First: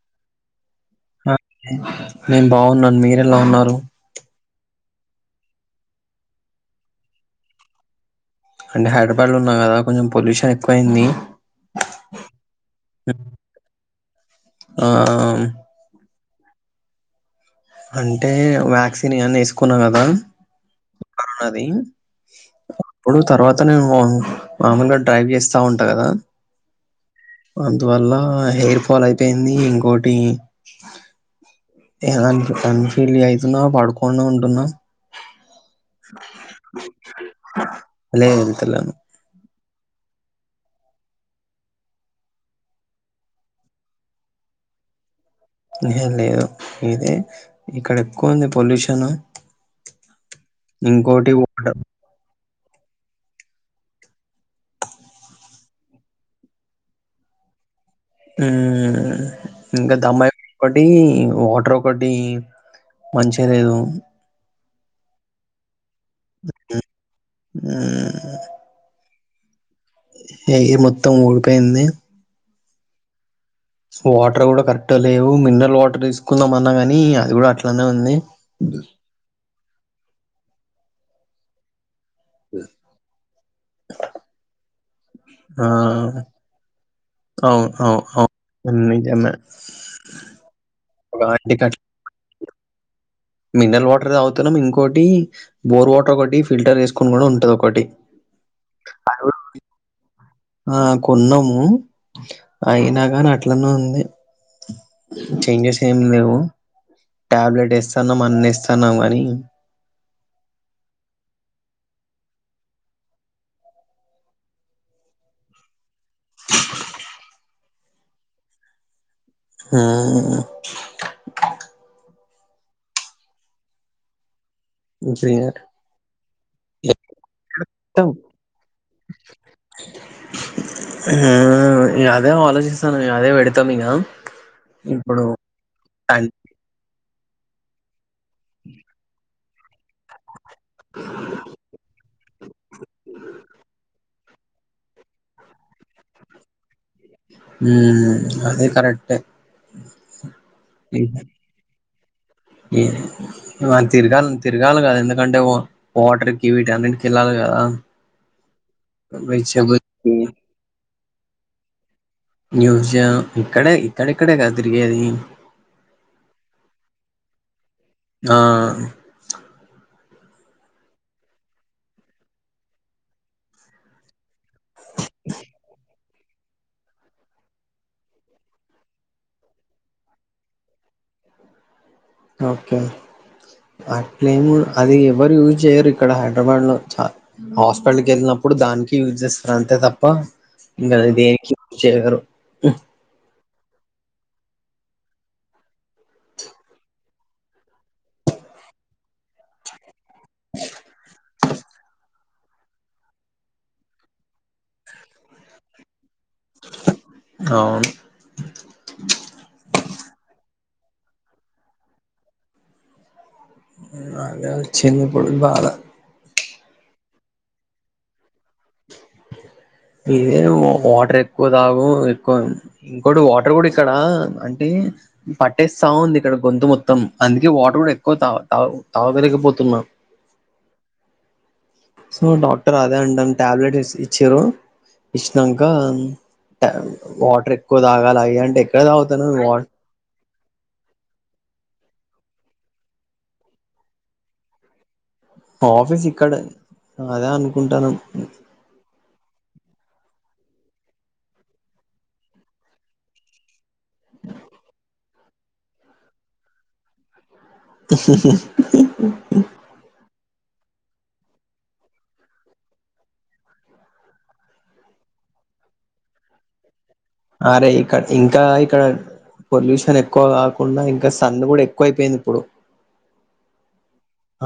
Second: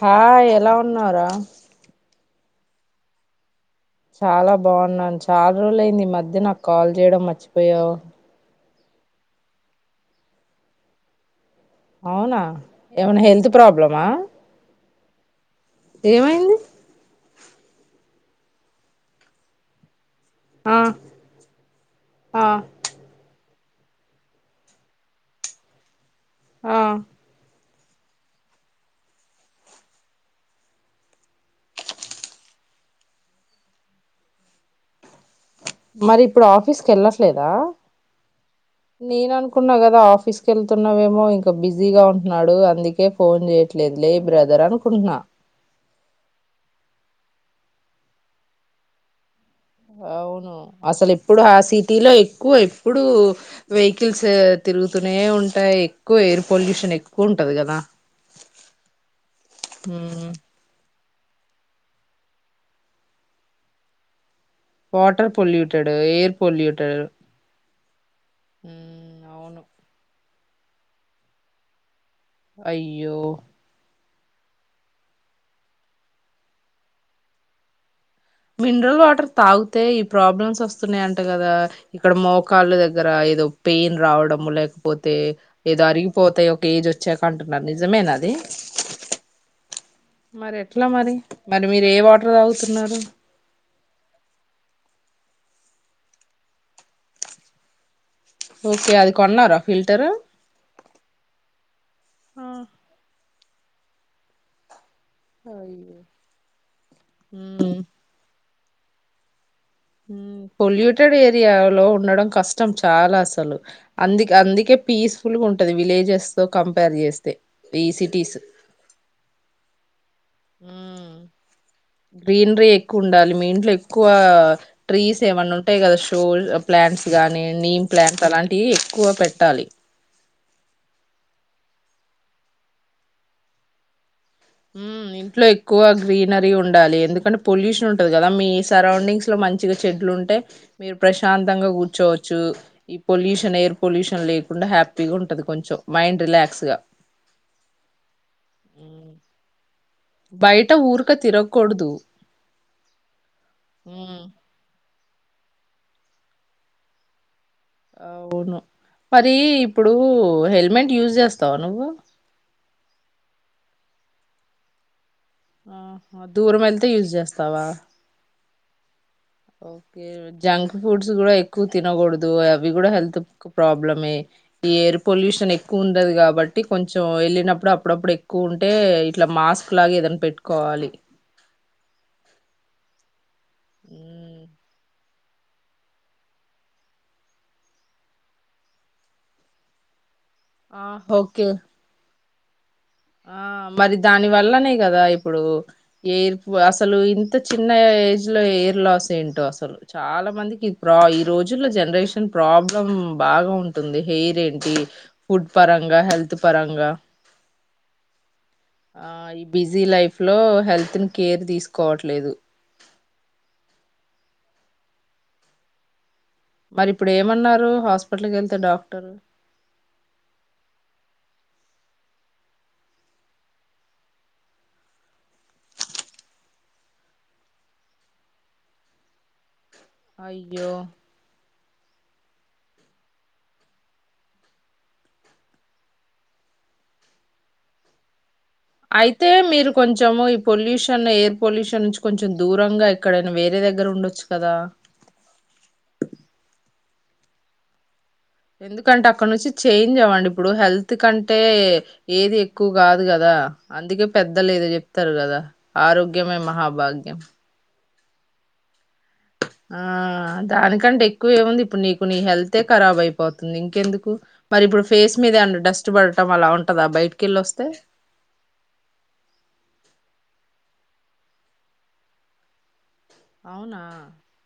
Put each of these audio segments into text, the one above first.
హా ఎలా ఉన్నారు ఆ నేను బాగున్నాను మీరెలా ఉన్నారు చాలా బాగున్నాను చాలా రోజులు అయింది ఈ మధ్య నాకు కాల్ చేయడం మర్చిపోయావు అంటే హైదరాబాద్ లో ఉన్నా కదా కొంచెం పొల్యూషన్ ఎక్కువైంది అవునా ఏమనా హెల్త్ ప్రాబ్లమా ఆ ఏమైంది అంటే వ్యాక్సిన్ ఇవన్న వేసుకున్నా కదా ఆ ది ఆ అప్పుడు తర్వాత అ నేను మామూలుగా డ్రైవ్ చేస్తా ఉంటా కదా ఆ అందువల్ల హెయిర్ ఫాల్ అయిపోయింది ఇంకోటి అ అన్ఫలి అవుతున్నా పడుకోండా ఉంటున్నా మరి ఇప్పుడు ఆఫీస్కి వెళ్ళట్లేదా లేదు వెళ్తలేను నేన అనుకు అనున్నా కదా ఆఫీస్ క వెళ్తున్నావేమో ఇంకా బిజీగా ఉంటున్నాడు అందుకే ఫోన్ చేయట్లేదు లే బ్రదర్ రనుకున్నా ఏ లేదు ఇది ఇక్కడ ఎక్కువ ఉంది పొల్యూషను అవును అసలు ఎప్పుడు ఆ సిటీలో ఎక్కువ ఎప్పుడు వెహికల్స్ తిరుగుతూనే ఉంటాయి ఎక్కువ ఎయిర్ పొల్యూషన్ ఎక్కువ ఉంటది కదా ఇంకా ఉమ్. దమ్మాయి ఒకటి ఈ వాటర్ ఒకటి మంచి లేదు వాటర్ పొల్యూటెడ్ ఎయిర్ పొల్యూటెడ్ అవును ఏ్య మొత్తం ఊడిపోయింది అయ్యో వాటర్ కూడా కరెక్ట్లేవు మినరల్ వాటర్ తీసుకుందాం అన్నా గాని అది కూడా అట్లానే ఉంది మినరల్ వాటర్ తాగితే ఈ ప్రాబ్లమ్స్ వస్తున్నాయ అంట కదా ఇక్కడ మోకాళ్ళ దగ్గర ఏదో పెయిన్ రావడం లేక పోతే ఆ ఏదో అరిగిపోతేా ఒక ఏజ్ వచ్చాక అంటున్నారు అవును అవు నిజమేనాది అవును నిజమే మరి ఎట్లా మరి ఒక ఆంటీ కి మరి అట్లా మీరు ఏ వాటర్ తాగుతున్నారు మినరల్ వాటర్ అవుతున్నాం ఇంకోొటి బోర్ వాటర్ ఒకటి ఫిల్టర్ చేసుకుని కూడా ఉంటది ఒకటి ఓకే అది కొన్నారా ఫిల్టర్ ఆ కొన్నాము ఆ అయినా కాని అట్లనే ఉంది చేంజెస్ అయ్యో ఏమి లేవు టాబ్లెట్ ఉమ్ ఇస్తున్నాం అన్ని ఇస్తున్నాం కానీ పొల్యూటెడ్ ఏరియాలో ఉండడం కష్టం చాలా అసలు అందు అందుకే పీస్ఫుల్ గా ఉంటది విలేజెస్ తో కంపేర్ చేస్తే ఈ సిటీస్ ఆ గ్రీనరీ ఎక్కువ ఉండాలి మీ ఇంట్లో ఎక్కువ ట్రీస్ ఏమన్నా ఉంటాయి కదా షో ప్లాంట్స్ ఇస్తాం గానీ నీమ్ ప్లాంట్స్ అలాంటివి ఎక్కువ పెట్టాలి ఆ అదే ఆలోచిస్తాను అదే పెడతాం ఇక ఇప్పుడు ఇంట్లో ఎక్కువ గ్రీనరీ ఉండాలి ఎందుకంటే పొల్యూషన్ కదా మీ సరౌండింగ్స్ లో మంచి చెడ్లు ఉంటే మీరు ప్రశాంతంగా కూర్చోవచ్చు ఈ పొల్యూషన్ ఎయిర్ పొల్యూషన్ లేకుండా హ్యాపీగా ఉంటంది కొంచెం మైండ్ రిలాక్స్ గా అదే ఉమ్. కరెక్ట్ బయట ఊరుక తిరగకూడదు తిరగా ఉమ్ తిరగాలు కద ఎంత ఎందుకంటే వాటర్ కివిటి అన్నికి వెళ్ళాలి కదా అవును మరి వెజిటబుల్ ఇప్పుడు హెల్మెట్ యూజ్ చేస్తావా నువ్వు న్యూజయం ఇక్కడే ఇక్కడక్కడే కద తిరిగేది ఆ దూరం వెళతే యూజ్ చేస్తావా ఆ ఓకే జంక్ ఫుడ్స్ కూడా ఎక్కువ తినకూడదు అవి కూడా హెల్త్ ప్రాబ్లమే ఈ ఎయిర్ పొల్యూషన్ ఎక్కువ ఉండది కాబ కాబట్టి కొంచెం వెళ్ళినప్పుడు అప్పుడప్పుడు ఎక్కువ ఉంటే ఇట్లా మాస్క్ లాగా ఏదైనా పెట్టుకోవాలి ఓకే అట్లే మ్మ్. అది ఎవరు యూజ్ చేయరు ఇక్కడ హైదరాబాద్లో చ హాస్పిటల్కి వెళ్ళినప్పుడు దానికి యూజ్ చేస్తారు అంతే తప్ప ఆ ఇంకా ఓకే దేనికి చేయగరు ఆ మరి దాని వల్లనే కదా ఇప్పుడు ఎర్పు అసలు ఇంత చిన్న ఏజ్ లో ఎర్ లాస్ ఏంటో అసలు చాలా మందికిప్పు ఈ రోజు బ్యులో జనరేషన్ ప్రాబ్లం బాగా ఉంటుంది హెయిర్ ఏంటి ఫుడ్ పరంగా హెల్త్ పరంగా అవును బీసీ లైఫ్ లో హెల్త్ ని కేర్ తీసుకోవట్లేదు అదే వచ్చన్న ఇప్పుడు బాధ మరి ఇప్పుడు ఏమన్నారు హాస్పిటల్కి వెళ్తే డాక్టరు ఇదే వాటర్ ఎక్కువ తాగు ఎక్కువ ఇంకోటి వాటర్ కూడా ఇక్కడా అంటే పట్టేస్తా ఉంది ఇక్కడ గొంతు మొత్తం అందుకే వాటర్ కూడా ఎక్కువ తా తా తాగగలిగిపోతున్నాం అయ్యో సో డాక్టర్ అదే అండిని టాబ్లెట్ ఇచ్చారు ఇచ్చినాక వాటర్ ఎక్కువ తాగాలి అం అయితే మీరు కొంచము పొల్యూషన్ ఎయిర్ పొల్యూషన్ నుంచి కొంచెం దూరంగా ఎక్కడైనా వేరే దగ్గర ఉండొచ్చు కదా ఆఫీస్ ఇక్కడ అదే అనుకుంటానా ఎందుకంటే అక్కడ నుంచి చేంజ్ అవ్వండి ఇప్పుడు హెల్త్ కంటే ఏది ఎక్కువ కాదు కదా అందుకే పెద్దలే ఏదో చెప్తారు కదా ఆరోగ్యమే మహాభాగ్యం హుహుహు ఆ దానికంటే ఎక్కువ ఏముంది ఇప్పుడు నీకు నీ హెల్తే ఖరాబ్ అయిపోతుంది ఇంకెందుకు మరి ఇప్పుడు ఫేస్ మీద డస్ట్ పడటం అలా ఉంటా అరే ఇక్కడ ఇంకా ఇక్కడ పొల్యూషన్ ఎక్కువ కున్నా ఇంకా సన్ను కూడా ఎక్కువైపోయింది ఇప్పుడు అవునా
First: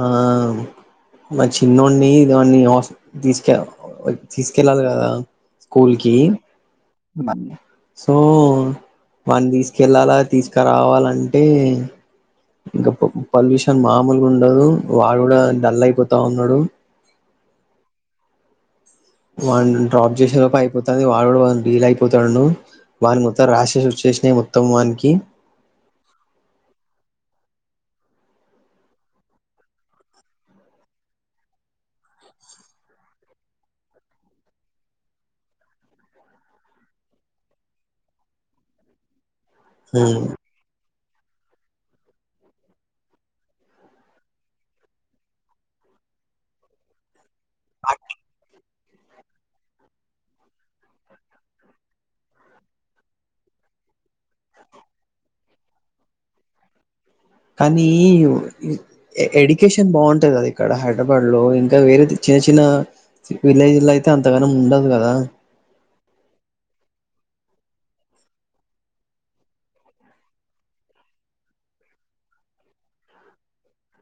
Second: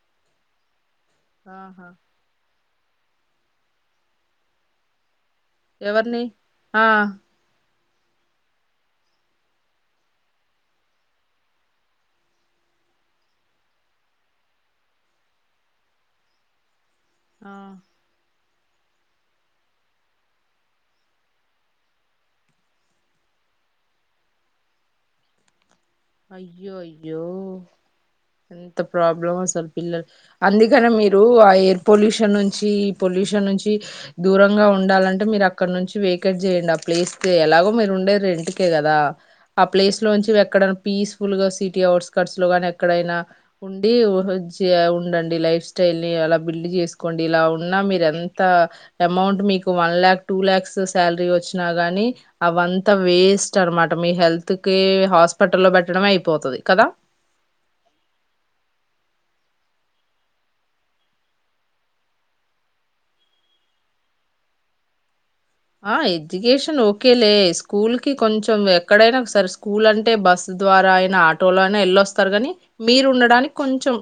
ఆ మరి ఆహా చిన్నోడి దన్ని తీసుకె తీసుకెళ్ళాలి కదా స్కూల్ కి ఎవరిని ఆ సో వాని తీసుకెళ్ళాలా తీసుకురావాలంటే ఇంకా పొల్యూషన్ మామూలుగా ఉండదు వాడు కూడా డల్ అయిపోతా ఉన్నాడు ఆ వా డ్రాప్ చేసిన లోప్ప అయిపోతుంది వాడు కూడా డీల్ అయిపోతా నువు వని మత్తం రాసెస్ వచ్చేసినా మొత్తం వనికి అయ్యో అయ్యో ఎంత ప్రాబ్లం అసలు పిల్లలు అందుకని మీరు ఆ ఎయిర్ పొల్యూషన్ నుంచిొల పొల్యూషన్ నుంచి దూరంగా ఉండాలంటే మీరు అక్కడ నుంచి వెకేట్ చేయండి ఆ ప్లేస్ ఎలాగో మీరు ఉండే ఇంటికే కదా ఆ ప్లేస్ లో నుంచి ఎక్కడ పీస్ఫుల్ గా సిటీ అవుట్స్కట్స్ లో గాని ఎక్కడైనా ఉండి ఉండండి లైఫ్ స్టైల్ అలా బిల్డ్ చేసుకోండి ఇలా ఉన్నా మీర ఎంత అమౌంట్ మీకు one lakh two lakhs salary వచ్చినా గానీ అవంతా వేస్ట్ అనమాట మీ హెల్త్ కి హాస్పిటల్ లో పెట్టడమే అయిపోతుంది కదా కానీ ఎడ్యుకేషన్ బాగుంటాది కద ఇక్కడ హైదరాబాద్ లో ఇంకా వేరే చిన్న చిన్న విలేజ్ లో అయితే అంతగానం ఉండదు కదా ఆ ఎడ్యుకేషన్ ఓకేలే స్కూల్ కి కొంచెం ఎక్కడైనా ఒకసారి స్కూల్ అంటే బస్సు ద్వారా అయిన ఆటోలో అయినా ఎల్ళొస్తారు గాని మీరు ఉండడానికి కొంచెం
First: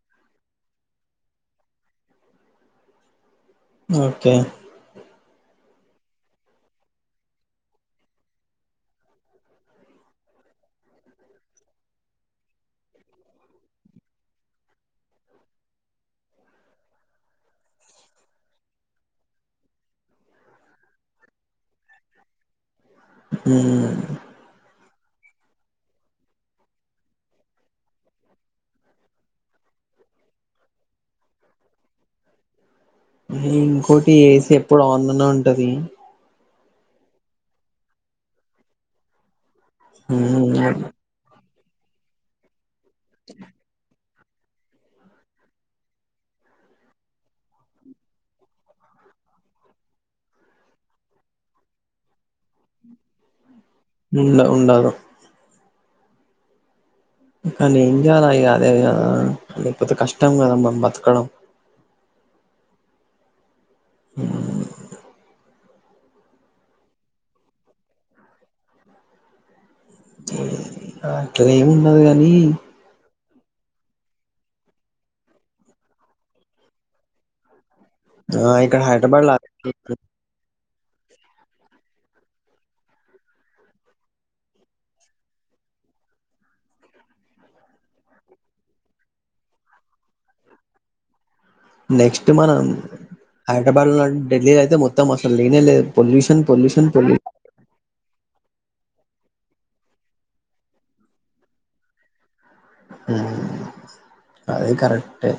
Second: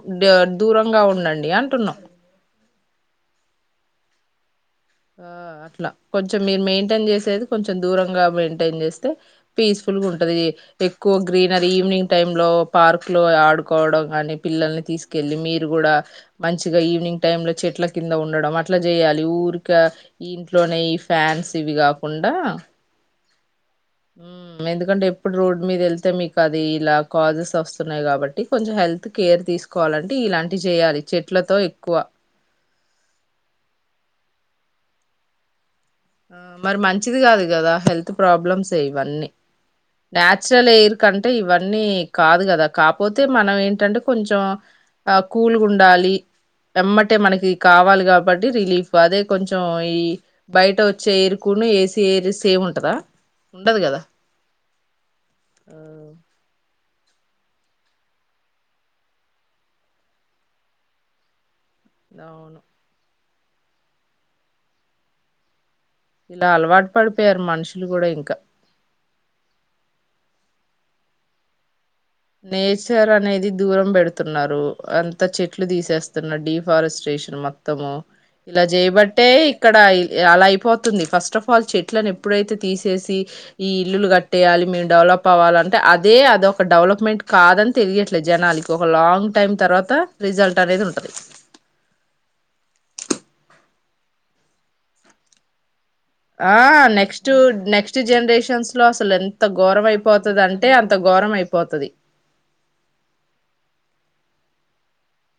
దూరంగా ఉండండి అంటున్నాం ఓకే ఆ అట్లా కొంచెం మీరు మెయింటైన్ చేసేది కొంచెం దూరంగా మెయింటైన్ చేస్తే పీస్ఫుల్ ఉంటది ఎక్కువ గ్రీనరీ ఈవినింగ్ టైమ్ లో పార్క్ లో ఆడుకోవడం కాని పిల్లల్ని తీసుకెళ్ళి మీరు కూడా మంచిగా ఈవినింగ్ టైమ్ లో చెట్ల కింద ఉండడం అట్లా చేయాలి ఊరి ఇంకా ఇంట్లోనే ఈ ఫ్యాన్స్ ఇవి కాకుండా ఉమ్, ఎందుకంటే ఇప్పుడు రోడ్ మీద వెళ్తే మీకు అది ఇలా కాజెస్ వస్తున్నాయి కాబట్టి కొంచెం హెల్త్ కేర్ తీసుకోవాలంటే ఇలాంటి చేయాలి చెట్లతో ఎక్కువ ఇంకోటి ఏసీ ఎప్పుడు ఆన్ లోనే ఉంటది ఆ మరి మంచిది కాదు కదా హెల్త్ ప్రాబ్లమ్స్ ఏ ఇవన్నీ నాచురల్ ఉమ్, ఎయిర్ కంటే ఇవన్నీ కాదు కదా కాకపోతే మనం ఏంటంటే కొంచెం ఆ కూల్గా ఉండాలి ఎమ్మటే మనకి కావాలి కాబట్టి రిలీఫ్ అదే కొంచెం ఈ బయట వచ్చి చేయిర్కును ఏసీ ఎయిర్ సేమ్ ఉంటదా ఉండదు కదా ఉండ ఉండదు ఆ కానీ ఎం జేయల ఇగ అదే లేకపోతే కష్టం కదా మనం బతకడం అవును అ [unintelligible] ఇలా అలవాటు పడిపోయారు మనుషులు కూడా ఇంకా ఆక్కడ [unintelligible] నేచర్ అనేది దూరం పెడుతున్నారు అంత చెట్లు తీసేస్తున్నారు డిఫారెస్ట్రేషన్ మొత్తం మొత్తము ఆ ఇలా ఇక్కడ చేయబట్టే హైదరాబాద్ లో ఇక్కడ అలా అయిపో తుంది ఫస్ట్ ఆఫ్ ఆల్ చెట్లను ఎప్పుడైతే తీసేసి ఈ ఇల్లులు కట్టేయాలి మేము డెవలప్ అవ్వాలంటే అదే అది ఒక డెవలప్ డెవలప్మెంట్ కాదని తెలియట్లేదు జనాలకి ఒక లాంగ్ టైం తర్వాత రిజల్ట్ అనేది ఉంటది నెక్స్ట్ మనం హైదరాబాద్ లో ఢిల్లీలో అయితే మొత్తం అసలు లేనే లేదు పొల్యూషన్ ఆ pollution next pollution next generation లో అసలు ఎంత ఘోరం అయిపోతది అంటే అంత ఘోరం అయిపోతది అది కరెక్టే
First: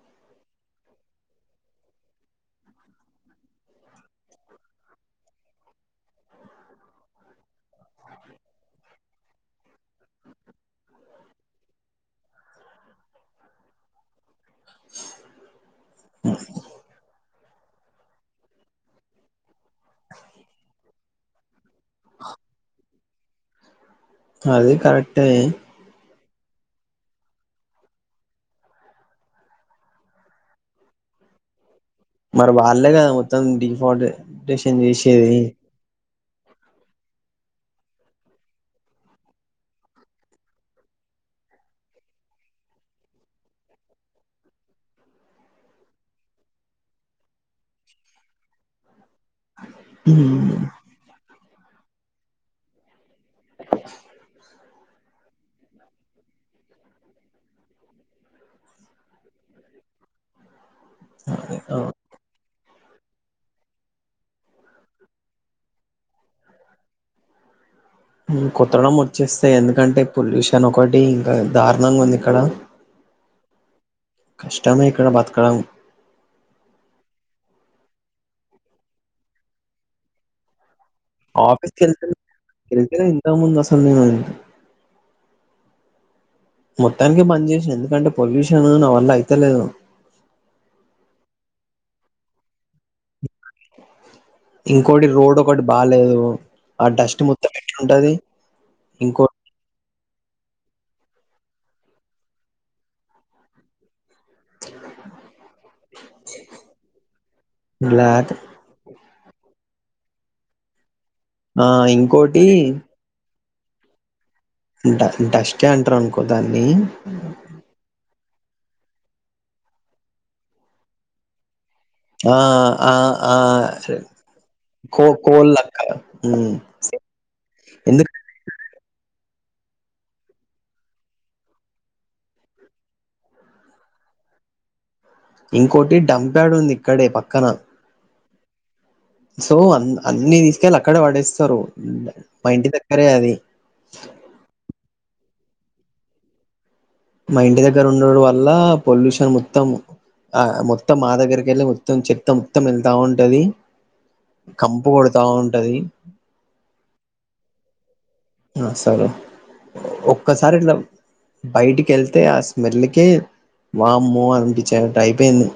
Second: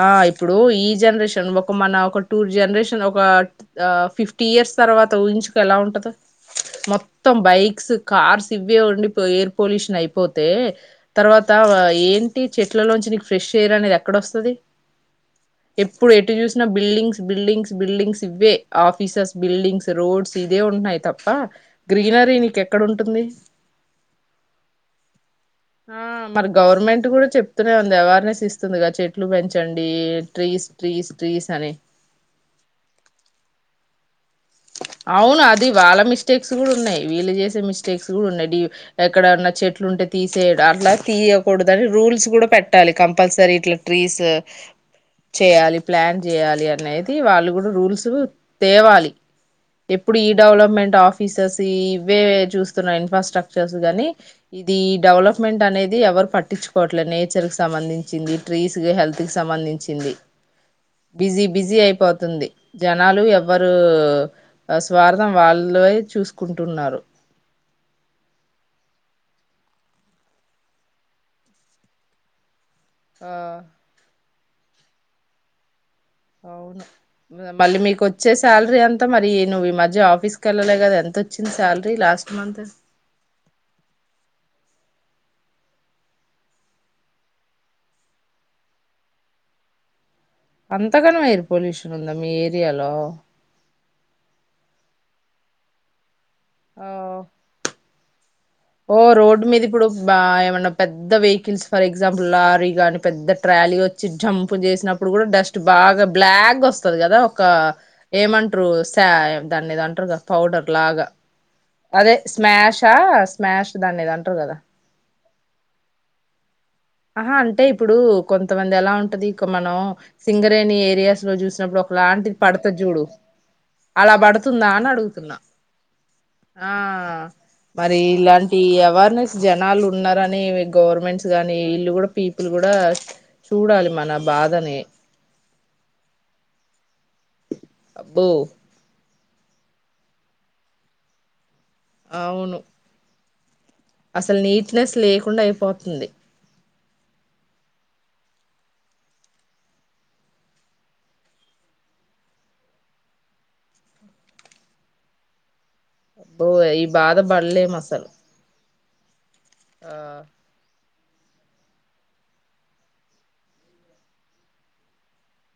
ఆ ఇప్పుడు ఈ జనరేషన్ ఒక మన ఒక టూర్ జనరేషన్ ఒక ఫిఫ్టీ ఇయర్స్ తర్వాత ఊహించు కో ఎలా ఉంటది మొత్తం బైక్స్ కార్స్ ఇవే ఉండి ఎయిర్ పొల్యూషన్ అయిపోతే తర్వాత ఏంటి చెట్లలోంచి నీకు ఫ్రెష్ ఎయిర్ అనేది ఎక్కడ వస్తుంది ఎప్పుడు ఎటు చూసిన బిల్డింగ్స్ బిల్డింగ్స్ బిల్డింగ్స్ ఇవ్వే ఆఫీసెస్ బిల్డింగ్స్ రోడ్స్ ఇదే ఉంటున్నాయి తప్ప గ్రీనరీ నీకేక్కడ ఉంటుంది అది కరెక్టే ఆ మరి గవర్నమెంట్ కూడా చెప్తూనే ఉంది అవేర్నెస్ ఇస్తుందిగా చెట్లు పెంచండి ట్రీ ట్రీస్ ట్రీస్ అని మరి వాళ్లే కదా మొత్తం డిఫాల్ట్ డేషన్ చేసేది అవును అది వాళ్ళ మి మిస్టేక్స్ కూడా ఉన్నాయి వీళ్ళ చేసే మిస్టేక్స్ కూడా ఉన్నాయి ఎక్కడన్న చెట్లు ఉంటే తీసే అట్లా తీస తియకూడదు అని రూల్స్ కూడా పెట్టాలి కంపల్సరీ ఇట్లా ట్రీస్ చేయాలి ప్లాన్ చేయాలి అనేది వాళ్ళు కూడా రూల్స్ తేవాలి ఎప్పుడు ఈ ఉమ్, డెవలప్మెంట్ ఆఫీసర్స్ ఇవే చూస్తున్నా ఇన్ఫ్రాస్ట్రక్చర్స్ గానీ ఇది ది డెవలప్మెంట్ అనేది ఎవరు పట్టించుకోవట్లేదు నేచర్ కి సంబంధించింది ట్రీస్ కి హెల్త్ కి సంబం ధించింది బిజీ బిజీ అయిపోతుంది జనాలు ఎవ్వరు ఆ స్వార్థం వాళ్ళే చూసుకుంటున్నారు హ్మ్ కోతడం వచ్చేస్తే ఎందుకంటే పొల్యూషన్ ఒకటి ఇంకా దారుణంగా ఉంది ఇక్కడ ఆ కష్టమే ఇక్కడ బతకడం అవును మళ్ళీ మీకు వచ్చే శాలరీ అంతా మరి నువ్వు ఈ మధ్య ఆఫీస్ కి వెళ్ళలే కదా ఎంతొచ్చింది ఆఫీస్కి శాలరీ వెళ్తే లాస్ట్ మంత్ వెళ్తే ఇంత ముందు అసలు నేను మొత్తానికి బంచెస్ ఎందుకంటే పొల్యూషన్ నా వల్ల అయితలేదు అంతగనం ఎయిర్ పొల్యూషన్ ఉందా మీ ఏరియాలో ఇంకోటి రోడ్ ఒకటి బాలేదు ఆ డస్ట్ మొత్తం ఎట్లా ఉంటది ఓ రోడ్ మీదకు కూడ వస్ బా ఏమన్నా పెద్ద వెహికల్స్ ఫర్ ఎగ్జాంపుల్ లారీగాని పెద్ద ట్రాలీ వ చి జంప్ చేసినప్పుడు కూడా డస్ట్ బాగా బ్లాక్గా వస్తది కదా ఒక బ్లాక్ ఏమంటరు తా దాన్ని ఏదో అంటారు కదా పౌడర్ లాగా ఆ అదే ఇంకోటి స్మాషా స్మాష్ దాన్ని ఏదో అన్ ఇంట ఇంట డస్ట్ ఎ అంటారు అనుకో దాన్ని ఆహా అంటే ఇప్పుడు కొంతమంది ఎలా ఉంటది ఇక మనం సింగరేణి ఏరియాస్ లో చూసినప్పుడు ఒకలాంటిది ఆ పడుతది ఆ చూడు ఆ అలా పడుతుందా అని కో అడుగుతున్నా కోల్ లక్క ఉమ్ ఆ ఆ మరి ఎందుకు ఇలాంటి అవేర్నెస్ జనాలు ఉన్నారని గవర్నమెంట్స్ గానీ ఇల్లు కూడా పీపుల్ కూడా చూడాలి మన బాధని ఇంకోటి డంప్యాడ్ ఉంది ఇక్కడే పక్కన ఓ సో అ అన్ని తీసుకెళ్ళి అక్కడే పడేస్తారు మా అవును ఇంటి దగ్గరే అది అసలు నీట్నెస్ లేకుండా అయిపోతుంది మా ఇంటి దగ్గర ఉండడు వల్ల పొల్యూషన్ మొత్తం ఆ మొత్తం మా దగ్గరికి వెళ్ళి మొత్తం చెత్త మొత్తం వెళ్తా ఉంటది కంపు కొడతా ఉంటది ఓయ్ ఈ బాధ పడలేం అసలు ఆ సరు ఆ ఒక్కసారి ఇట్లా బయటికి వెళ్తే ఆ స్మెల్క్ వామ్మో అనిపించేటటు అయిపోయింది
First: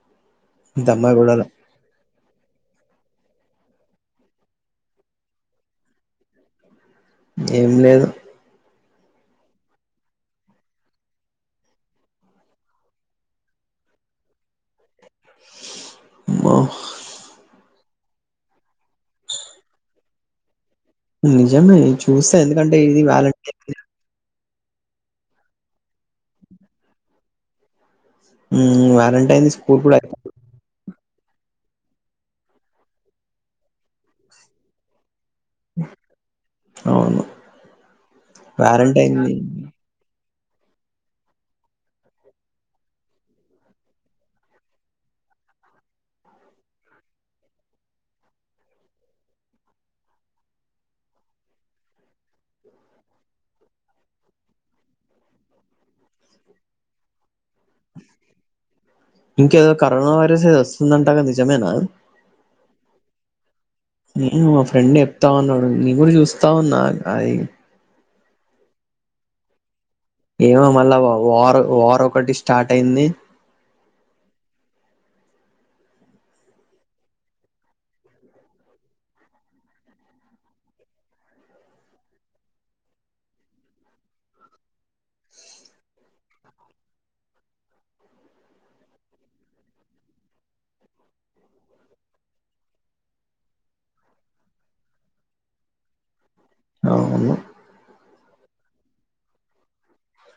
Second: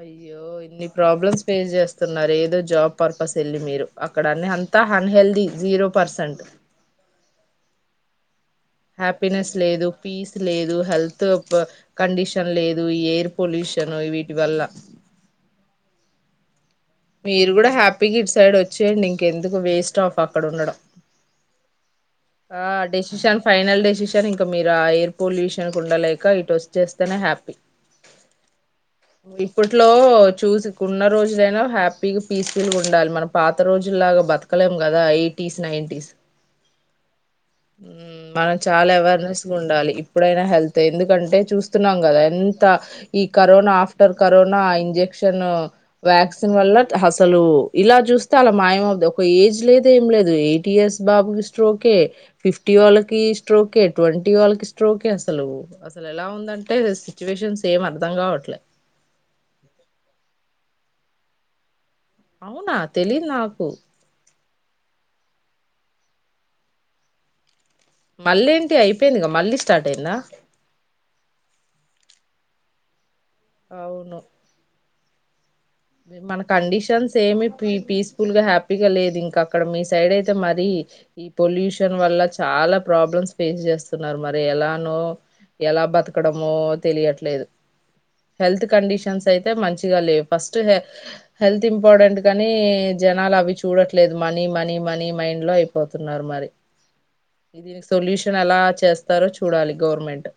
అయ్యో ఇన్ని ప్రాబ్లమ్స్ దమ్మగూడలో ఫేస్ చేస్తున్నారు ఏదో జాబ్ పర్ప పస్ ఎల్లి మీరు అక్కడ అన్న అంతా అన్హెల్దీ జీరో పర్సెంట్ ఏం లేదు హ్యాపీనెస్ లేదు పీస్ లేదు హెల్త్ కండిషన్ లేదు ఎయిర్ పొల్యూష నోయి వీటి వాళ్ళ మ మీరు కూడా హ్యాపీగా ఇటు సైడ్ వచ్చేయండి ఇంకెందుకు వేస్ట్ ఆఫ్ అక్కడ ఉండడం నిజమే చూస్తా ఆ ఎందుకంటే ఇది డెసిషన్ వ్యాలంటైన్ ఫైనల్ డెసిషన్ ఇంక ఇక మీరు ఆ ఎయిర్ పొల్యూషన్ కు ఉండలేక ఇటు వచ్చేస్తేనే హ్యాపీ హ్మ్. వాలంటైన్‌ది స్కూల్ ఇప్పట్లో కూడా అయిపోయింది. చూసికున్న రోజు ఏదైనా హ్యాపీగా పీస్ ఫుల్గా ఉండాలి మనం పాత రోజులాగా బతకలేం కదా ఎయిట్ టిస్ నైన్టిస్ అవును. హ్మ్ మనం చాలా వాలంటైన్‌ది అవేర్నెస్ ఉండాలి ఎప్పుడైనా హెల్త్ ఎందుకంటే చూస్తున్నాం కదా ఎంత ఈ corona after corona injection vaccine వల్ల అసలు ఇలా చూస్తే అలా మాయ అవుదు ఒక ఏజ్ లేద ఏం లేదు ఎయిటీ ఇయర్స్ బాబుకి స్ట్రోకే ఫిఫ్టీ వాళ్ళకి స్ట్రోకే ట్వంటీ వాళ్ళకి స్ట్రోకే అసలు అసలు ఎలా ఉందంటే సిట్యుయేషన్ ఏం అర్థం కావట్లే ఇంకేదో కరోనా వైరస్ ఏది వస్తుందంటాగా నిజమేనా అవునా తెలిదు నాకు నే మా ఫ్రెండ్ చెప్తుంది నేను కూడా చూస్తావున్నా అది మళ్ళ ఏంటి అయిపోయిందిగా మళ్ళీ స్టార్ట్ అయిందా ఏమో మళ్ళ వార్ ఒకటి స్టార్ట్ అయింది అవును మన కండిషన్స్ ఏమి పీస్ఫుల్ గా హ్యాపీగా లేదు ఇంకా అక్కడ మీ సైడ్ అయితే మరి ఈ పొల్యూషన్ వల్ల చాలా ప్రాబ్లమ్స్ ఫేస్ చేస్తున్నారు మరి ఎలానో ఎలా బతకడమో తెలియట్లేదు హెల్త్ కండిషన్స్ అయితే మంచిగా లేవు ఫస్ట్ హెల్త్ ఇంపార్టెంట్ కానీ జనాలు అవి చూడట్లేదు మనీ మనీ మనీ మైండ్ లో అయిపోతున్నారు మరి అవును. దీనికి సొల్యూషన్ ఎలా చేస్తారో చూడాలి గవర్నమెంట్